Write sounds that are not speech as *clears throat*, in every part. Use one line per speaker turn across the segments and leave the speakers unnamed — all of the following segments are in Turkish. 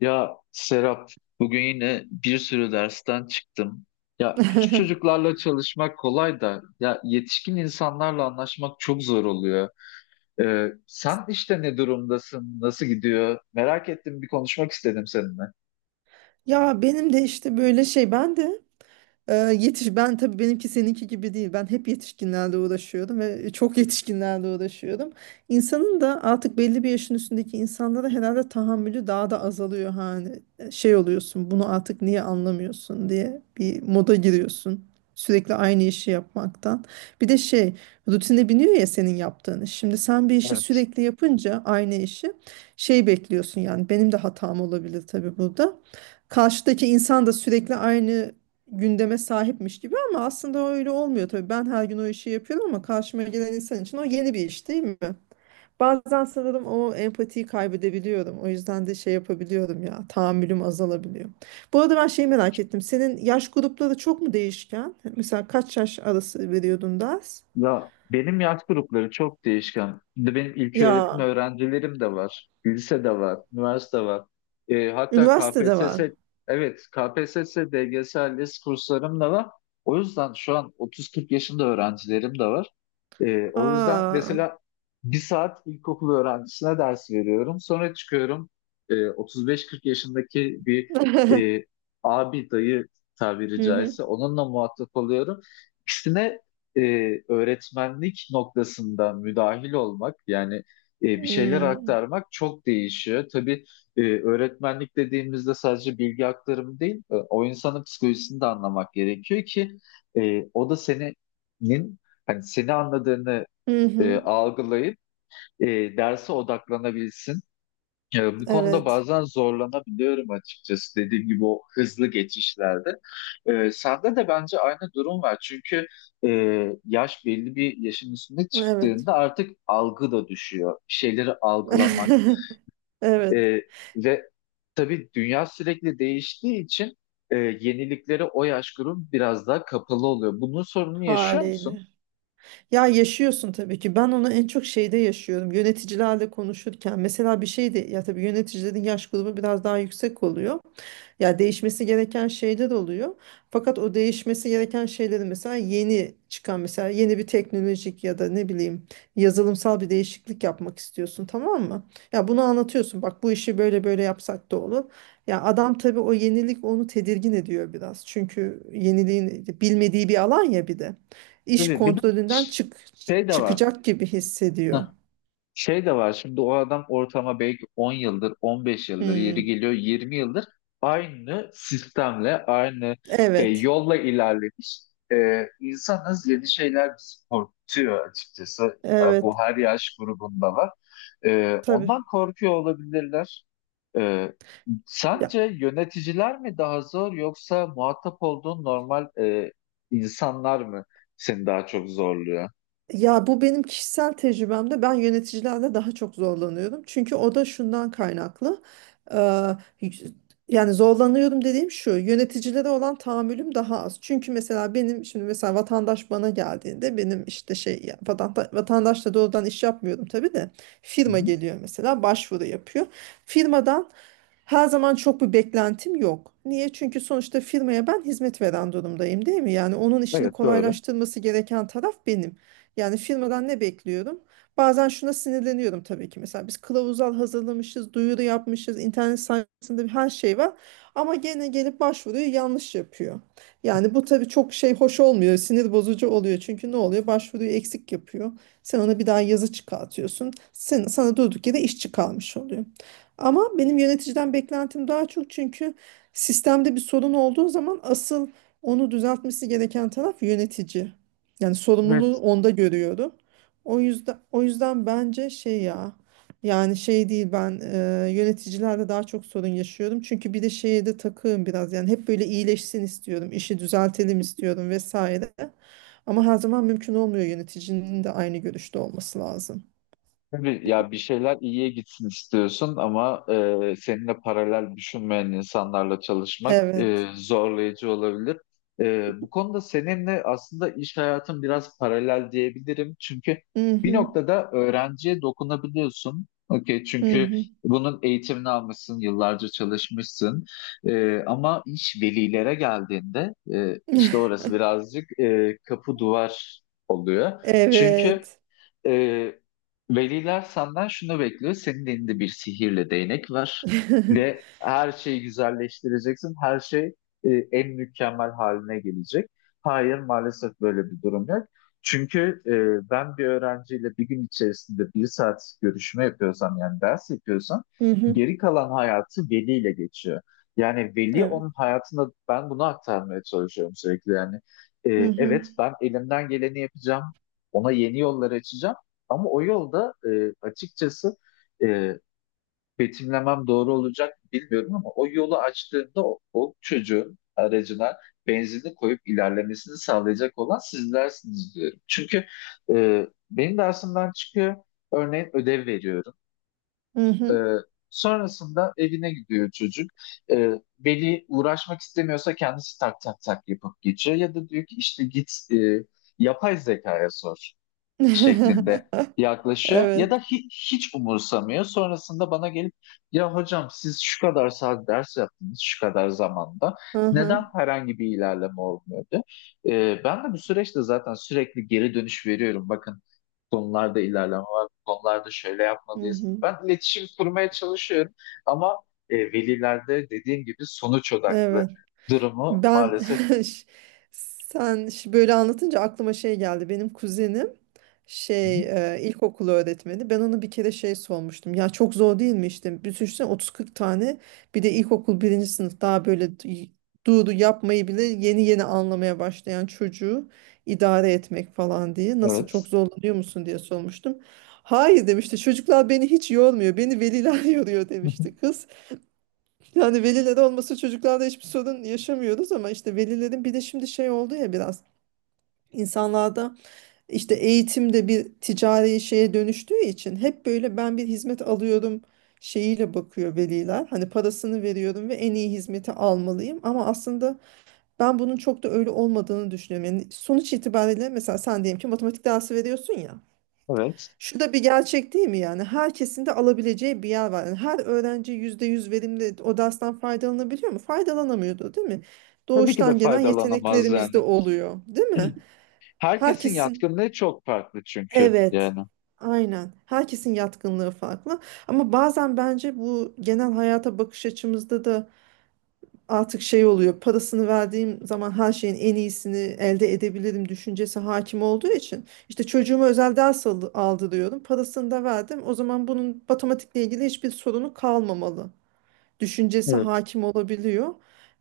Ya Serap, bugün yine bir sürü dersten çıktım. Ya küçük çocuklarla çalışmak kolay da ya yetişkin insanlarla anlaşmak çok zor oluyor. Sen işte ne durumdasın, nasıl gidiyor? Merak ettim, bir konuşmak istedim seninle.
Ya benim de işte böyle şey ben de yetiş ben tabii benimki seninki gibi değil. Ben hep yetişkinlerle uğraşıyordum ve çok *laughs* yetişkinlerle uğraşıyordum. İnsanın da artık belli bir yaşın üstündeki insanlara herhalde tahammülü daha da azalıyor hani. Şey oluyorsun, bunu artık niye anlamıyorsun diye bir moda giriyorsun. Sürekli aynı işi yapmaktan. Bir de şey, Rutine biniyor ya senin yaptığın iş. Şimdi sen bir işi
Evet.
sürekli yapınca aynı işi bekliyorsun yani benim de hatam olabilir tabii burada. Karşıdaki insan da sürekli aynı gündeme sahipmiş gibi ama aslında öyle olmuyor tabii. Ben her gün o işi yapıyorum ama karşıma gelen insan için o yeni bir iş değil mi? Bazen sanırım o empatiyi kaybedebiliyorum. O yüzden de yapabiliyorum ya, tahammülüm azalabiliyor. Bu arada ben şeyi merak ettim. Senin yaş grupları çok mu değişken? Mesela kaç yaş arası veriyordun ders?
Ya benim yaş grupları çok değişken. Şimdi benim ilköğretim
Ya,
öğrencilerim de var, lise de var, üniversite var. Hatta
üniversitede
KPSS,
var.
evet, KPSS, DGS, ALES kurslarım da var. O yüzden şu an 30-40 yaşında öğrencilerim de var. O yüzden
Aa.
mesela bir saat ilkokul öğrencisine ders veriyorum. Sonra çıkıyorum 35-40 yaşındaki bir
*laughs*
e, abi dayı tabiri
Hı hı.
caizse onunla muhatap oluyorum. İkisine e, öğretmenlik noktasında müdahil olmak yani bir şeyler
Hmm.
aktarmak çok değişiyor. Tabii öğretmenlik dediğimizde sadece bilgi aktarımı değil, o insanın psikolojisini de anlamak gerekiyor ki o da senin hani seni anladığını
Hı hı.
algılayıp e, derse odaklanabilsin. Ya bu konuda
Evet.
bazen zorlanabiliyorum açıkçası dediğim gibi o hızlı geçişlerde. Sende de bence aynı durum var. Çünkü e, yaş belli bir yaşın üstüne
Evet.
çıktığında artık algı da düşüyor. Bir şeyleri algılamak
*laughs* Evet.
e, ve tabii dünya sürekli değiştiği için yeniliklere o yaş grubu biraz daha kapalı oluyor. Bunun sorununu yaşıyor musun?
Haliyle. Ya yaşıyorsun tabii ki. Ben onu en çok şeyde yaşıyorum. Yöneticilerle konuşurken mesela bir şey de ya tabii yöneticilerin yaş grubu biraz daha yüksek oluyor. Ya değişmesi gereken şeyler oluyor. Fakat o değişmesi gereken şeyleri mesela yeni bir teknolojik ya da ne bileyim yazılımsal bir değişiklik yapmak istiyorsun, tamam mı? Ya bunu anlatıyorsun. Bak bu işi böyle böyle yapsak da olur. Ya adam tabii o yenilik onu tedirgin ediyor biraz. Çünkü yeniliğin bilmediği bir alan ya bir de iş
Tabii bir de
kontrolünden
şey de var.
çıkacak gibi hissediyor.
*laughs* Şey de var şimdi o adam ortama belki 10 yıldır, 15 yıldır, yeri
Hmm,
geliyor 20 yıldır aynı sistemle, aynı
evet.
yolla ilerlemiş. İnsanız yeni şeyler bizi korkutuyor açıkçası. Bu
Evet.
her yaş grubunda var.
Tabii.
Ondan korkuyor olabilirler. E, Sence
Ya
yöneticiler mi daha zor yoksa muhatap olduğun normal insanlar mı seni daha çok zorluyor?
Ya, bu benim kişisel tecrübemde ben yöneticilerle daha çok zorlanıyorum. Çünkü o da şundan kaynaklı. Ee, Yani zorlanıyorum dediğim şu, yöneticilere olan tahammülüm daha az. Çünkü mesela vatandaş bana geldiğinde benim vatandaşla doğrudan iş yapmıyorum tabii de
Hı
firma
hı.
geliyor mesela, başvuru yapıyor. Firmadan her zaman çok bir beklentim yok. Niye? Çünkü sonuçta firmaya ben hizmet veren durumdayım, değil mi? Yani onun işini
Evet, doğru.
kolaylaştırması gereken taraf benim. Yani firmadan ne bekliyorum? Bazen şuna sinirleniyorum tabii ki. Mesela biz kılavuzlar hazırlamışız, duyuru yapmışız, internet sayfasında her şey var. Ama gene gelip başvuruyu yanlış yapıyor. Yani bu tabii çok hoş olmuyor, sinir bozucu oluyor. Çünkü ne oluyor? Başvuruyu eksik yapıyor. Sen ona bir daha yazı çıkartıyorsun. Sana durduk yere iş çıkarmış oluyor. Ama benim yöneticiden beklentim daha çok çünkü sistemde bir sorun olduğu zaman asıl onu düzeltmesi gereken taraf yönetici. Yani sorumluluğu
Evet.
onda görüyorum. O yüzden bence yani şey değil ben yöneticilerde daha çok sorun yaşıyorum. Çünkü bir de şeye de takığım biraz yani hep böyle iyileşsin istiyorum, işi düzeltelim istiyorum vesaire. Ama her zaman mümkün olmuyor, yöneticinin de aynı görüşte olması lazım.
Tabii ya bir şeyler iyiye gitsin istiyorsun ama seninle paralel düşünmeyen insanlarla çalışmak
Evet.
zorlayıcı olabilir. Bu konuda seninle aslında iş hayatın biraz paralel diyebilirim. Çünkü
Hı
bir
hı.
noktada öğrenciye dokunabiliyorsun. Okey,
Hı
çünkü
hı.
bunun eğitimini almışsın, yıllarca çalışmışsın. Ama iş velilere geldiğinde işte
*laughs*
orası birazcık kapı duvar oluyor. Çünkü.
Evet.
Ee, Veliler senden şunu bekliyor. Senin elinde bir sihirli değnek var ve
*laughs*
her şeyi güzelleştireceksin. Her şey en mükemmel haline gelecek. Hayır, maalesef böyle bir durum yok. Çünkü ben bir öğrenciyle bir gün içerisinde bir saat görüşme yapıyorsam yani ders yapıyorsam
Hı hı.
geri kalan hayatı veliyle geçiyor. Yani veli
Evet.
onun hayatında ben bunu aktarmaya çalışıyorum sürekli yani. E,
Hı hı.
evet, ben elimden geleni yapacağım. Ona yeni yollar açacağım. Ama o yolda açıkçası e, betimlemem doğru olacak bilmiyorum ama o yolu açtığında o çocuğun aracına benzinli koyup ilerlemesini sağlayacak olan sizlersiniz diyorum. Çünkü benim dersimden çıkıyor, örneğin ödev veriyorum.
Hı
E,
hı.
Sonrasında evine gidiyor çocuk. E, Veli uğraşmak istemiyorsa kendisi tak tak tak yapıp geçiyor ya da diyor ki işte git yapay zekaya sor şeklinde
*laughs*
yaklaşıyor ya
Evet.
da hiç, hiç umursamıyor. Sonrasında bana gelip ya hocam siz şu kadar saat ders yaptınız şu kadar zamanda
Hı
neden
hı.
herhangi bir ilerleme olmuyordu? Ben de bu süreçte zaten sürekli geri dönüş veriyorum. Bakın konularda ilerleme var, bu konularda şöyle
Hı
yapmalıyız.
hı.
Ben iletişim kurmaya çalışıyorum ama velilerde dediğim gibi sonuç odaklı
Evet.
durumu
Ben
maalesef.
*laughs* ş- sen böyle anlatınca aklıma şey geldi. Benim kuzenim
Hı hı,
şey ilkokulu öğretmeni. Ben ona bir kere şey sormuştum. Ya çok zor değil mi işte? Bir düşünsene 30-40 tane, bir de ilkokul birinci sınıf, daha böyle doğru yapmayı bile yeni yeni anlamaya başlayan çocuğu idare etmek falan diye. Nasıl, çok
evet.
zorlanıyor musun diye sormuştum. Hayır demişti. Çocuklar beni hiç yormuyor. Beni veliler *laughs* yoruyor demişti.
*laughs*
Yani veliler olması, çocuklarla hiçbir sorun yaşamıyoruz ama işte velilerin bir de şimdi şey oldu ya, biraz insanlarda işte eğitimde bir ticari şeye dönüştüğü için hep böyle ben bir hizmet alıyorum şeyiyle bakıyor veliler. Hani parasını veriyorum ve en iyi hizmeti almalıyım ama aslında ben bunun çok da öyle olmadığını düşünüyorum. Yani sonuç itibariyle mesela sen diyelim ki matematik dersi veriyorsun ya.
Evet.
Şu da bir gerçek değil mi yani? Herkesin de alabileceği bir yer var. Yani her öğrenci %100 verimli o dersten faydalanabiliyor mu? Faydalanamıyordu, değil mi?
Tabii ki de
Doğuştan gelen
faydalanamaz
yeteneklerimiz de
yani.
oluyor, değil mi?
*clears throat* Herkesin
Herkesin
yatkınlığı çok farklı çünkü
evet.
yani.
Aynen. Herkesin yatkınlığı farklı. Ama bazen bence bu genel hayata bakış açımızda da artık şey oluyor, parasını verdiğim zaman her şeyin en iyisini elde edebilirim düşüncesi hakim olduğu için, işte çocuğuma özel ders aldırıyorum, parasını da verdim, o zaman bunun matematikle ilgili hiçbir sorunu kalmamalı düşüncesi
Evet.
hakim olabiliyor.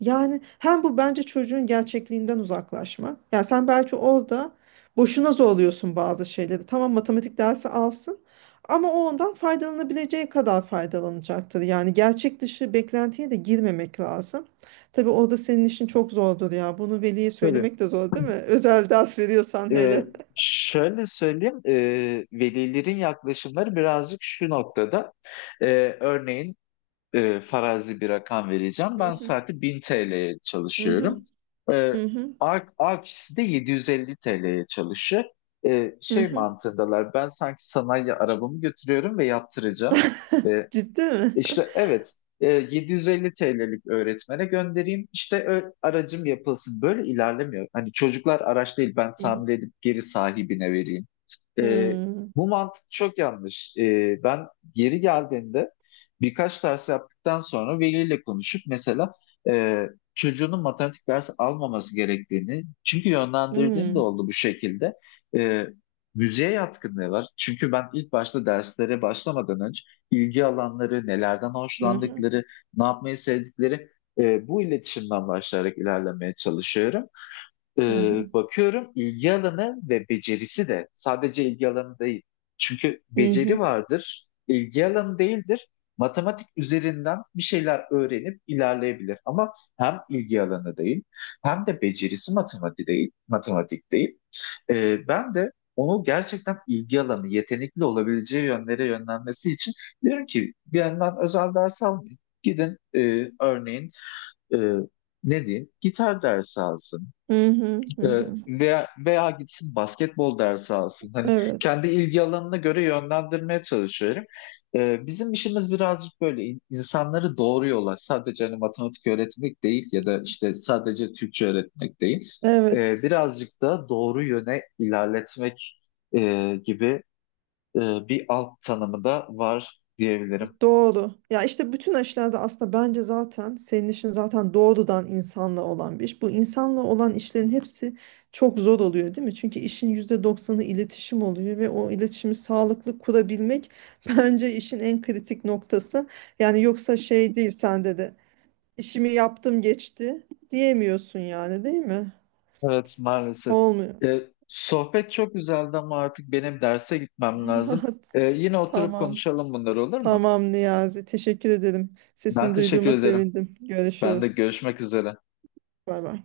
Yani hem bu bence çocuğun gerçekliğinden uzaklaşma. Yani sen belki orada boşuna zorluyorsun bazı şeyleri. Tamam, matematik dersi alsın ama o ondan faydalanabileceği kadar faydalanacaktır. Yani gerçek dışı beklentiye de girmemek lazım. Tabii orada senin işin çok zordur ya. Bunu veliye
Tabii.
söylemek de zor değil mi? *laughs* Özel ders veriyorsan
Ee,
hele.
Şöyle söyleyeyim, velilerin yaklaşımları birazcık şu noktada. Örneğin farazi bir rakam vereceğim. Ben
Mhm,
saati 1000 TL'ye çalışıyorum.
mhm,
Ee,
mhm,
A kişisi de 750 TL'ye çalışıyor. Şey
mhm.
mantığındalar, ben sanki sanayi arabamı götürüyorum ve yaptıracağım.
*laughs*
E,
Ciddi mi?
İşte evet, 750 TL'lik öğretmene göndereyim işte aracım yapılsın. Böyle ilerlemiyor. Hani çocuklar araç değil ben
Mhm.
tamir edip geri sahibine vereyim. E,
Hmm,
Bu mantık çok yanlış. Ben geri geldiğinde birkaç ders yaptıktan sonra veliyle konuşup mesela e, çocuğunun matematik dersi almaması gerektiğini çünkü yönlendirdiğim de
hmm,
oldu bu şekilde. E, Müziğe yatkınlığı var. Çünkü ben ilk başta derslere başlamadan önce ilgi alanları, nelerden
mhm.
hoşlandıkları, ne yapmayı sevdikleri bu iletişimden başlayarak ilerlemeye çalışıyorum.
Hı hı.
Bakıyorum ilgi alanı ve becerisi de sadece ilgi alanı değil. Çünkü
Hı
beceri
hı.
vardır, ilgi alanı değildir. Matematik üzerinden bir şeyler öğrenip ilerleyebilir ama hem ilgi alanı değil hem de becerisi matematik değil, matematik değil. Ben de onu gerçekten ilgi alanı, yetenekli olabileceği yönlere yönlenmesi için diyorum ki bir yandan özel ders almayın. Gidin örneğin e, ne diyeyim gitar dersi alsın
Hı hı. Hı hı.
veya gitsin basketbol dersi alsın. Hani
Evet.
kendi ilgi alanına göre yönlendirmeye çalışıyorum. Bizim işimiz birazcık böyle insanları doğru yola sadece hani matematik öğretmek değil ya da işte sadece Türkçe öğretmek değil.
Evet.
Birazcık da doğru yöne ilerletmek gibi e, bir alt tanımı da var diyebilirim.
Doğru. Ya işte bütün aşılarda aslında bence zaten senin işin zaten doğrudan insanla olan bir iş. Bu insanla olan işlerin hepsi çok zor oluyor değil mi? Çünkü işin %90 iletişim oluyor ve o iletişimi sağlıklı kurabilmek *laughs* bence işin en kritik noktası. Yani yoksa şey değil sende de işimi yaptım geçti diyemiyorsun yani, değil mi?
Evet, maalesef.
Olmuyor.
Ee, Sohbet çok güzeldi ama artık benim derse gitmem lazım.
*laughs*
Yine oturup
Tamam.
konuşalım bunları, olur mu?
Tamam Niyazi. Teşekkür ederim.
Ben
Sesini
teşekkür
duyduğuma
ederim.
sevindim.
Ben de
Görüşürüz.
görüşmek üzere.
Bay bay.